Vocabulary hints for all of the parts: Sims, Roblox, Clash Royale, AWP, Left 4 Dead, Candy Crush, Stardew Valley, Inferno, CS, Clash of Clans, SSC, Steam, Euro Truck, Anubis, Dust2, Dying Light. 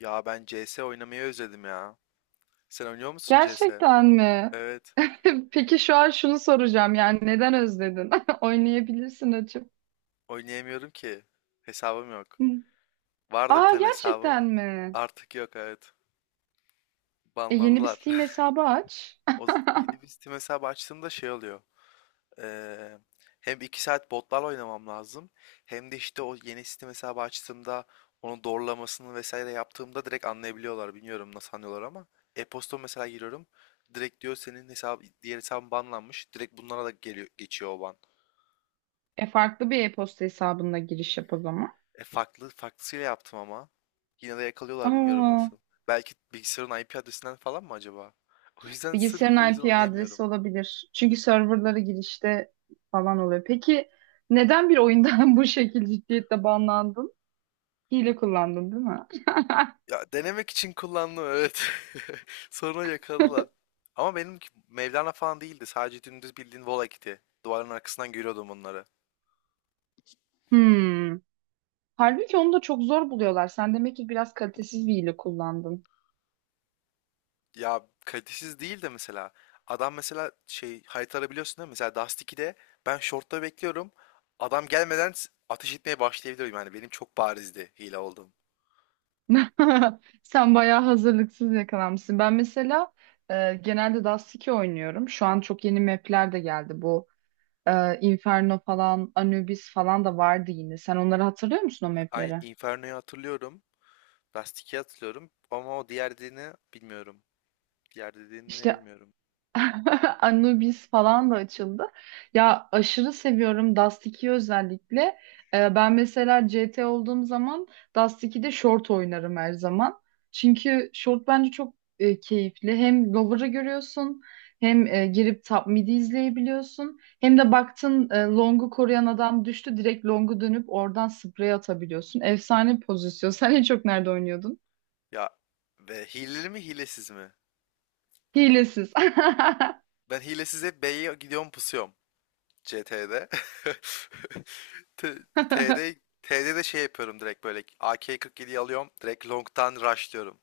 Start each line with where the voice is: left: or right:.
left: Ya ben CS oynamayı özledim ya. Sen oynuyor musun CS?
right: Gerçekten mi?
left: Evet.
right: Peki şu an şunu soracağım, yani neden özledin? Oynayabilirsin açıp.
left: Oynayamıyorum ki. Hesabım yok.
right: Hı.
left: Vardı bir
right: Aa,
left: tane
right: gerçekten
left: hesabım.
right: mi?
left: Artık yok, evet.
right: Yeni bir
left: Banladılar.
right: Steam hesabı aç.
left: Yeni bir Steam hesabı açtığımda şey oluyor. Eee, hem 2 saat botlarla oynamam lazım. Hem de işte o yeni Steam hesabı açtığımda onu doğrulamasını vesaire yaptığımda direkt anlayabiliyorlar. Bilmiyorum nasıl anlıyorlar ama. E-posta mesela giriyorum. Direkt diyor senin hesap diğer hesabın banlanmış. Direkt bunlara da geliyor, geçiyor o ban.
right: Farklı bir e-posta hesabında giriş yap o zaman.
left: E farklı farklısıyla yaptım ama. Yine de yakalıyorlar, bilmiyorum
right: Aa,
left: nasıl. Belki bilgisayarın IP adresinden falan mı acaba? O yüzden, sırf o
right: bilgisayarın
left: yüzden
right: IP adresi
left: oynayamıyorum.
right: olabilir. Çünkü serverları girişte falan oluyor. Peki neden bir oyundan bu şekilde ciddiyetle banlandın? Hile kullandın, değil mi?
left: Ya, denemek için kullandım, evet. Sonra yakaladılar. Ama benimki Mevlana falan değildi. Sadece dümdüz bildiğin Volakit'i. Duvarın arkasından görüyordum onları.
right: Hmm. Halbuki onu da çok zor buluyorlar. Sen demek ki biraz kalitesiz bir hile kullandın.
left: Ya, kalitesiz değil de mesela. Adam mesela şey harita arabiliyorsun değil mi? Mesela Dust 2'de ben short'ta bekliyorum. Adam gelmeden ateş etmeye başlayabiliyorum. Yani benim çok barizdi hile olduğum.
right: Sen bayağı hazırlıksız yakalanmışsın. Ben mesela genelde Dust2 oynuyorum. Şu an çok yeni map'ler de geldi. Bu Inferno falan, Anubis falan da vardı yine. Sen onları hatırlıyor musun, o
left: Ay,
right: map'leri?
left: Inferno'yu hatırlıyorum. Rusty'yi hatırlıyorum. Ama o diğer dediğini bilmiyorum. Diğer dediğini ne
right: İşte
left: bilmiyorum.
right: Anubis falan da açıldı. Ya aşırı seviyorum Dust 2'yi, özellikle. Ben mesela CT olduğum zaman Dust 2'de short oynarım her zaman. Çünkü short bence çok keyifli. Hem lower'ı görüyorsun, hem girip top mid'i izleyebiliyorsun. Hem de baktın long'u koruyan adam düştü, direkt long'u dönüp oradan spray atabiliyorsun. Efsane pozisyon. Sen en çok nerede oynuyordun?
left: Ya, ve hileli mi hilesiz mi?
right: Hilesiz.
left: Ben hilesiz hep B'ye gidiyorum, pusuyorum. C T'de, T- T'de T'de de şey yapıyorum, direkt böyle AK-47'yi alıyorum. Direkt long'tan rushlıyorum.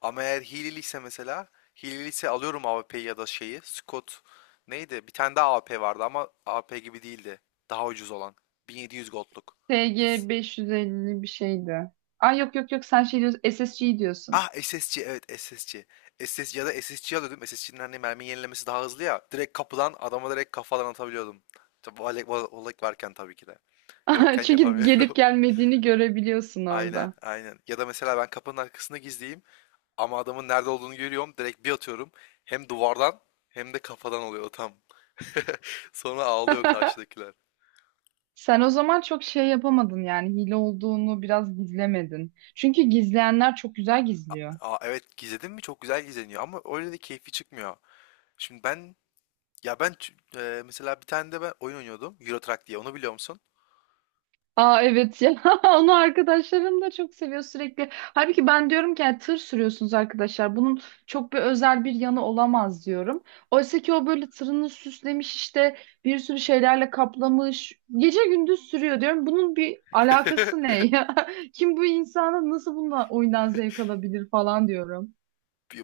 left: Ama eğer hileliyse mesela hileliyse alıyorum AWP'yi ya da şeyi. Scott neydi? Bir tane daha A W P vardı ama A W P gibi değildi. Daha ucuz olan. 1700 gold'luk.
right: TG 550 bir şeydi. Ay, yok yok yok, sen şey diyorsun, SSG diyorsun.
left: Ah, SSC, evet SSC. SSC ya da SSC alıyordum. SSC'nin hani mermi yenilemesi daha hızlı ya. Direkt kapıdan adama direkt kafadan atabiliyordum. Tabii olek varken tabii ki de. Yokken
right: Çünkü gelip
left: yapamıyorum.
right: gelmediğini görebiliyorsun
left: Aynen,
right: orada.
left: aynen. Ya da mesela ben kapının arkasında gizleyeyim ama adamın nerede olduğunu görüyorum. Direkt bir atıyorum. Hem duvardan hem de kafadan oluyor tam. Sonra ağlıyor karşıdakiler.
right: Sen o zaman çok şey yapamadın, yani hile olduğunu biraz gizlemedin. Çünkü gizleyenler çok güzel gizliyor.
left: Aa, evet, gizledin mi çok güzel gizleniyor ama öyle de keyfi çıkmıyor. Şimdi ben, ya ben ç- mesela bir tane de ben oyun oynuyordum. Euro Truck diye, onu biliyor musun?
right: Aa, evet ya, onu arkadaşlarım da çok seviyor sürekli. Halbuki ben diyorum ki yani tır sürüyorsunuz arkadaşlar. Bunun çok bir özel bir yanı olamaz diyorum. Oysa ki o böyle tırını süslemiş işte, bir sürü şeylerle kaplamış. Gece gündüz sürüyor, diyorum. Bunun bir alakası ne ya? Kim bu insana, nasıl bununla oyundan zevk alabilir falan diyorum.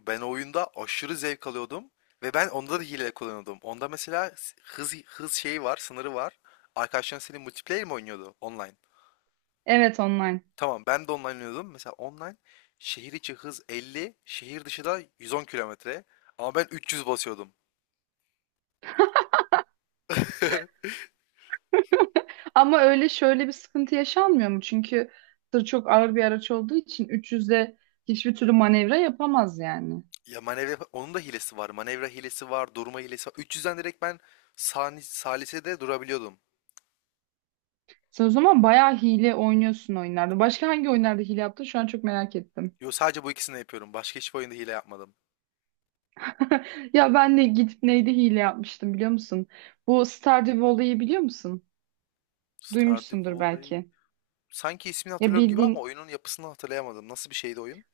left: Ben oyunda aşırı zevk alıyordum ve ben onda da hile kullanıyordum. Onda mesela hız şeyi var, sınırı var. Arkadaşların senin multiplayer mi oynuyordu online?
right: Evet, online.
left: Tamam, ben de online oynuyordum. Mesela online şehir içi hız 50, şehir dışı da 110 kilometre. Ama ben 300 basıyordum.
right: Ama öyle, şöyle bir sıkıntı yaşanmıyor mu? Çünkü tır çok ağır bir araç olduğu için 300'de hiçbir türlü manevra yapamaz yani.
left: Ya, manevra onun da hilesi var. Manevra hilesi var, durma hilesi var. 300'den direkt ben sani, salise de durabiliyordum.
right: Sen o zaman bayağı hile oynuyorsun oyunlarda. Başka hangi oyunlarda hile yaptın? Şu an çok merak ettim.
left: Yo, sadece bu ikisini yapıyorum. Başka hiçbir oyunda hile yapmadım.
right: Ya ben de gidip neydi hile yapmıştım, biliyor musun? Bu Stardew Valley'i biliyor musun?
left: Stardew
right: Duymuşsundur
left: Valley.
right: belki.
left: Sanki ismini
right: Ya
left: hatırlıyorum gibi ama
right: bildiğin,
left: oyunun yapısını hatırlayamadım. Nasıl bir şeydi oyun?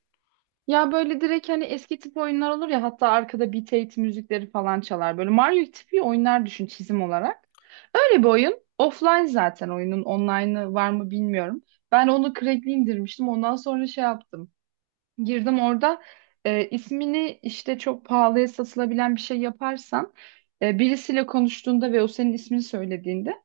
right: ya böyle direkt hani eski tip oyunlar olur ya, hatta arkada beat it müzikleri falan çalar. Böyle Mario tipi oyunlar düşün, çizim olarak. Öyle bir oyun. Offline, zaten oyunun online'ı var mı bilmiyorum. Ben onu crack'li indirmiştim. Ondan sonra şey yaptım, girdim orada. İsmini işte çok pahalıya satılabilen bir şey yaparsan, birisiyle konuştuğunda ve o senin ismini söylediğinde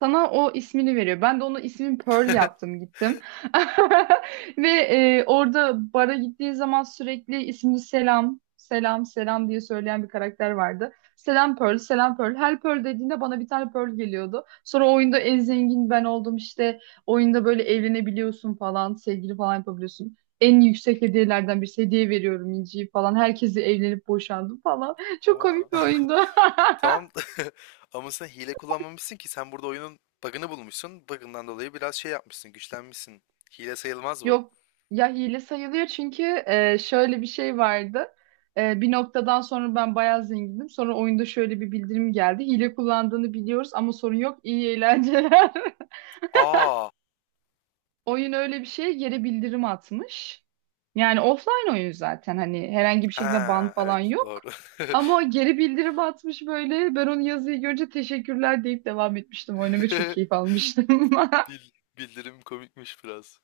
right: sana o ismini veriyor. Ben de onu ismin Pearl yaptım, gittim. Ve orada bara gittiği zaman sürekli ismini selam, selam, selam diye söyleyen bir karakter vardı. Selam Pearl, selam Pearl. Her Pearl dediğinde bana bir tane Pearl geliyordu. Sonra o oyunda en zengin ben oldum işte. Oyunda böyle evlenebiliyorsun falan, sevgili falan yapabiliyorsun. En yüksek hediyelerden bir hediye veriyorum İnci'yi falan. Herkesi evlenip boşandım falan. Çok
left: Oha.
right: komik bir oyundu.
left: Tamam. Ama sen hile kullanmamışsın ki. Sen burada oyunun bug'ını bulmuşsun. Bug'ından dolayı biraz şey yapmışsın. Güçlenmişsin. Hile sayılmaz bu.
right: Yok, ya hile sayılıyor çünkü şöyle bir şey vardı. Bir noktadan sonra ben bayağı zengindim. Sonra oyunda şöyle bir bildirim geldi. Hile kullandığını biliyoruz ama sorun yok. İyi eğlenceler.
left: Aa.
right: Oyun öyle bir şey yere bildirim atmış. Yani offline oyun, zaten hani herhangi bir şekilde ban
left: Ha,
right: falan
left: evet,
right: yok.
left: doğru.
right: Ama o geri bildirim atmış böyle. Ben onu yazıyı görünce teşekkürler deyip devam etmiştim. Oynamaya çok keyif almıştım.
left: Bil- bildirim komikmiş biraz.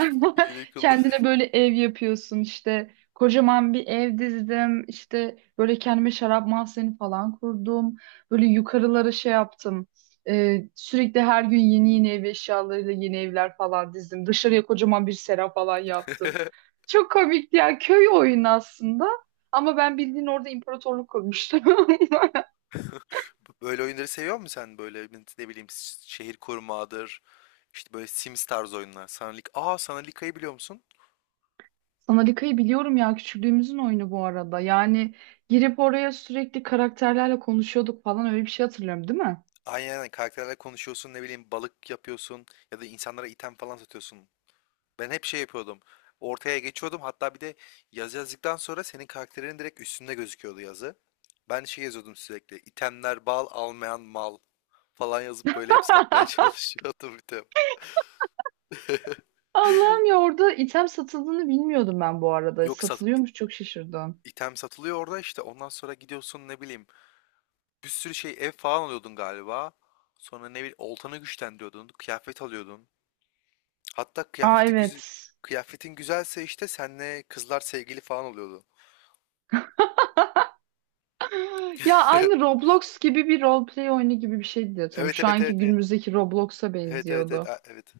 left: Hile kullan.
right: Kendine böyle ev yapıyorsun işte. Kocaman bir ev dizdim. İşte böyle kendime şarap mahzeni falan kurdum. Böyle yukarılara şey yaptım. Sürekli her gün yeni yeni ev eşyalarıyla yeni evler falan dizdim. Dışarıya kocaman bir sera falan yaptım. Çok komikti ya. Köy oyunu aslında. Ama ben bildiğin orada imparatorluk kurmuştum.
left: Böyle oyunları seviyor musun sen? Böyle, ne bileyim, şehir kurmadır. İşte böyle Sims tarzı oyunlar. Sanalik. Aa, Sanalika'yı biliyor musun?
right: Sanarika'yı biliyorum ya, küçüklüğümüzün oyunu bu arada. Yani girip oraya sürekli karakterlerle konuşuyorduk falan, öyle bir şey hatırlıyorum değil mi?
left: Aynen, aynen. Karakterlerle konuşuyorsun, ne bileyim balık yapıyorsun ya da insanlara item falan satıyorsun. Ben hep şey yapıyordum. Ortaya geçiyordum, hatta bir de yazı yazdıktan sonra senin karakterinin direkt üstünde gözüküyordu yazı. Ben şey yazıyordum sürekli, itemler bal almayan mal falan yazıp böyle hep satmaya çalışıyordum item.
right: Allah'ım, ya orada item satıldığını bilmiyordum ben bu arada.
left: Yok, sat...
right: Satılıyormuş, çok şaşırdım.
left: Item satılıyor orada işte, ondan sonra gidiyorsun ne bileyim bir sürü şey, ev falan alıyordun galiba. Sonra ne bileyim oltanı güçlendiriyordun, kıyafet alıyordun. Hatta
right: Aa,
left: kıyafeti güzel,
right: evet.
left: kıyafetin güzelse işte senle kızlar sevgili falan oluyordu.
right: Ya aynı Roblox gibi bir roleplay oyunu gibi bir şeydi diye hatırlıyorum.
left: Evet,
right: Şu
left: evet,
right: anki
left: evet, evet.
right: günümüzdeki Roblox'a
left: Evet, evet, evet,
right: benziyordu.
left: evet.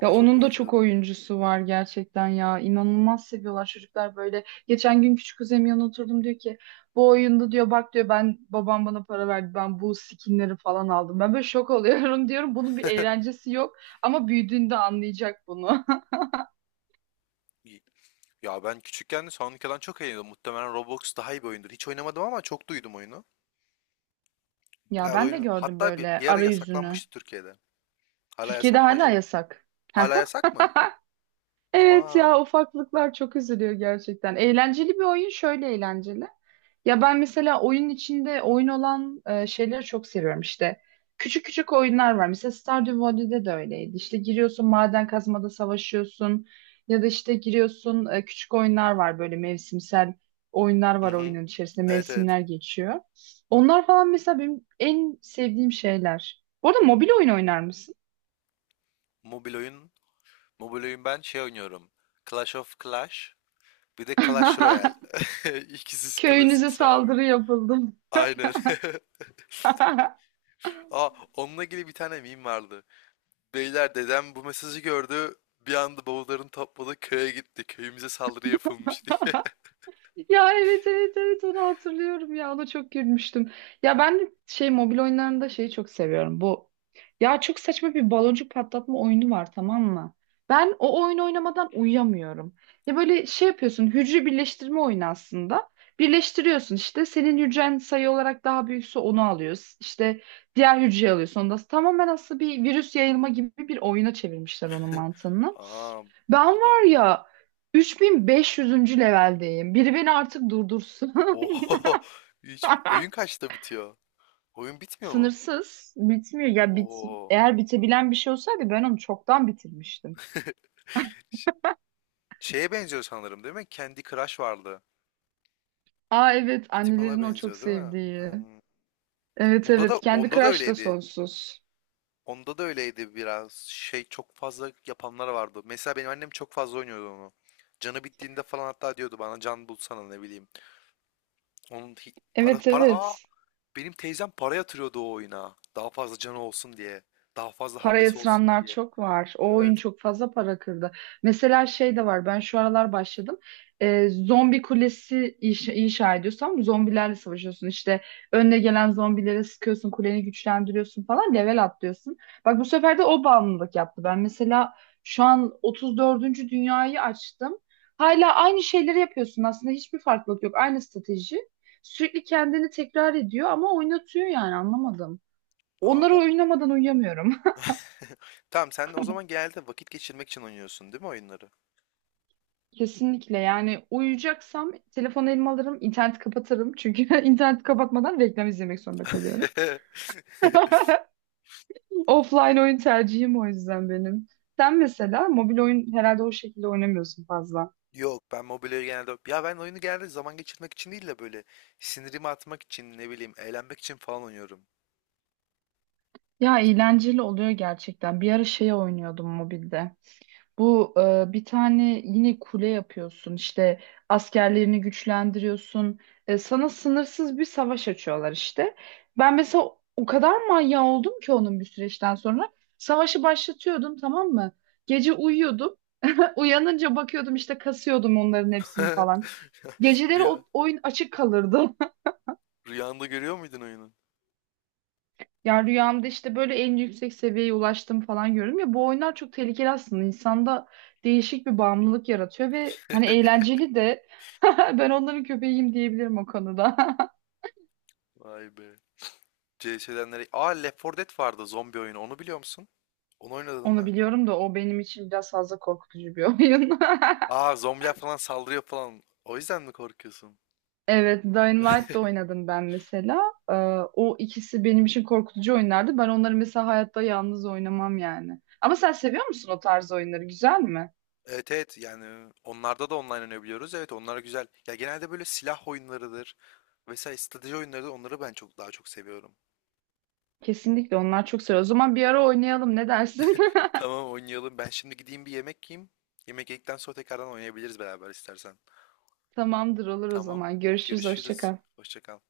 right: Ya
left: çok
right: onun da çok
left: benziyordu.
right: oyuncusu var gerçekten ya. İnanılmaz seviyorlar çocuklar böyle. Geçen gün küçük kuzenim yanına oturdum, diyor ki bu oyunda diyor bak diyor ben babam bana para verdi ben bu skinleri falan aldım. Ben böyle şok oluyorum, diyorum bunun bir eğlencesi yok ama büyüdüğünde anlayacak bunu.
left: İyi. Ya ben küçükken de Sonic'den çok eğleniyordum. Muhtemelen Roblox daha iyi bir oyundur. Hiç oynamadım ama çok duydum oyunu.
right: Ya
left: Bayağı da
right: ben de
left: oyunu.
right: gördüm
left: Hatta bir,
right: böyle
left: bir ara
right: arayüzünü.
left: yasaklanmıştı Türkiye'de. Hala
right: Türkiye'de
left: yasak mı
right: hala
left: acaba?
right: yasak.
left: Hala yasak mı?
right: Evet
left: Aa.
right: ya, ufaklıklar çok üzülüyor gerçekten. Eğlenceli bir oyun, şöyle eğlenceli. Ya ben mesela oyun içinde oyun olan şeyleri çok seviyorum işte. Küçük küçük oyunlar var. Mesela Stardew Valley'de de öyleydi. İşte giriyorsun maden kazmada savaşıyorsun ya da işte giriyorsun, küçük oyunlar var böyle, mevsimsel oyunlar
left: Hı
right: var,
left: hı.
right: oyunun içerisinde
left: Evet, evet.
right: mevsimler geçiyor. Onlar falan mesela benim en sevdiğim şeyler. Bu arada mobil oyun oynar mısın?
left: Mobil oyun. Mobil oyun, ben şey oynuyorum. Clash of Clash. Bir de Clash Royale. İkisi
right: Köyünüze
left: klasik abi.
right: saldırı yapıldı.
left: Aynen. Aa, onunla ilgili bir tane meme vardı. Beyler, dedem bu mesajı gördü. Bir anda bavullarını topladı, köye gitti. Köyümüze saldırı yapılmış diye.
right: Ya evet evet evet, onu hatırlıyorum ya, ona çok gülmüştüm. Ya ben de şey, mobil oyunlarında şeyi çok seviyorum bu. Ya çok saçma bir baloncuk patlatma oyunu var, tamam mı? Ben o oyunu oynamadan uyuyamıyorum. Ya böyle şey yapıyorsun, hücre birleştirme oyunu aslında. Birleştiriyorsun işte, senin hücren sayı olarak daha büyükse onu alıyorsun. İşte diğer hücreyi alıyorsun. Onda tamamen aslında bir virüs yayılma gibi bir oyuna çevirmişler onun mantığını.
left: Aa,
right: Ben
left: bunu bil.
right: var ya, 3500. leveldeyim. Biri beni artık durdursun.
left: Oho. Hiç... Oyun kaçta bitiyor? Oyun bitmiyor mu?
right: Sınırsız. Bitmiyor. Ya bit
left: Oo.
right: Eğer bitebilen bir şey olsaydı ben onu çoktan bitirmiştim.
left: Ş- Şeye benziyor sanırım değil mi? Candy Crush vardı.
right: Aa, evet,
left: Bir tık ona
right: annelerin o çok
left: benziyor değil mi?
right: sevdiği.
left: Hmm.
right: Evet
left: Onda da
right: evet, kendi
left: onda da
right: crush da
left: öyleydi.
right: sonsuz.
left: Onda da öyleydi biraz. Şey, çok fazla yapanlar vardı. Mesela benim annem çok fazla oynuyordu onu. Canı bittiğinde falan hatta diyordu bana can bulsana, ne bileyim. Onun para
right: Evet,
left: para
right: evet.
left: benim teyzem para yatırıyordu o oyuna. Daha fazla canı olsun diye. Daha fazla
right: Para
left: hamlesi olsun
right: yatıranlar
left: diye.
right: çok var. O
left: Evet.
right: oyun çok fazla para kırdı. Mesela şey de var. Ben şu aralar başladım. Zombi kulesi inşa ediyorsam, zombilerle savaşıyorsun. İşte önüne gelen zombilere sıkıyorsun, kuleni güçlendiriyorsun falan, level atlıyorsun. Bak, bu sefer de o bağımlılık yaptı. Ben mesela şu an 34. dünyayı açtım. Hala aynı şeyleri yapıyorsun. Aslında hiçbir farklılık yok. Aynı strateji. Sürekli kendini tekrar ediyor ama oynatıyor, yani anlamadım.
left: Aa,
right: Onları
left: o.
right: oynamadan uyuyamıyorum.
left: Tamam, sen o zaman genelde vakit geçirmek için oynuyorsun değil mi oyunları?
right: Kesinlikle, yani uyuyacaksam telefonu elime alırım, interneti kapatırım. Çünkü interneti kapatmadan reklam izlemek zorunda kalıyorum. Offline oyun tercihim o yüzden benim. Sen mesela mobil oyun herhalde o şekilde oynamıyorsun fazla.
left: Yok, ben mobilyayı genelde, ya, ben oyunu genelde zaman geçirmek için değil de böyle sinirimi atmak için, ne bileyim eğlenmek için falan oynuyorum.
right: Ya eğlenceli oluyor gerçekten. Bir ara şey oynuyordum mobilde. Bu bir tane yine kule yapıyorsun işte, askerlerini güçlendiriyorsun. Sana sınırsız bir savaş açıyorlar işte. Ben mesela o kadar manyağı oldum ki onun, bir süreçten sonra. Savaşı başlatıyordum, tamam mı? Gece uyuyordum. Uyanınca bakıyordum işte, kasıyordum onların hepsini falan. Geceleri
left: Rüya,
right: o oyun açık kalırdı.
left: rüyanda görüyor muydun oyunu?
right: Ya rüyamda işte böyle en yüksek seviyeye ulaştım falan görüyorum, ya bu oyunlar çok tehlikeli aslında, insanda değişik bir bağımlılık yaratıyor ve hani eğlenceli de, ben onların köpeğiyim diyebilirim o konuda.
left: Vay be. CS'den nereye? Aa, Left 4 Dead vardı, zombi oyunu. Onu biliyor musun? Onu oynadın
right: Onu
left: mı?
right: biliyorum da o benim için biraz fazla korkutucu bir oyun.
left: Aa, zombiler falan saldırıyor falan. O yüzden mi korkuyorsun?
right: Evet, Dying Light da oynadım ben mesela. Ee, O ikisi benim için korkutucu oyunlardı. Ben onları mesela hayatta yalnız oynamam yani. Ama sen seviyor musun o tarz oyunları? Güzel mi?
left: Evet, evet, yani onlarda da online oynayabiliyoruz. Evet, onlar güzel. Ya, genelde böyle silah oyunlarıdır. Vesaire strateji oyunlarıdır. Onları ben çok daha çok seviyorum.
right: Kesinlikle, onlar çok seviyor. O zaman bir ara oynayalım, ne dersin?
left: Tamam, oynayalım. Ben şimdi gideyim bir yemek yiyeyim. Yemek yedikten sonra tekrardan oynayabiliriz beraber istersen.
right: Tamamdır, olur o
left: Tamam.
right: zaman. Görüşürüz. Hoşça
left: Görüşürüz.
right: kal.
left: Hoşça kal.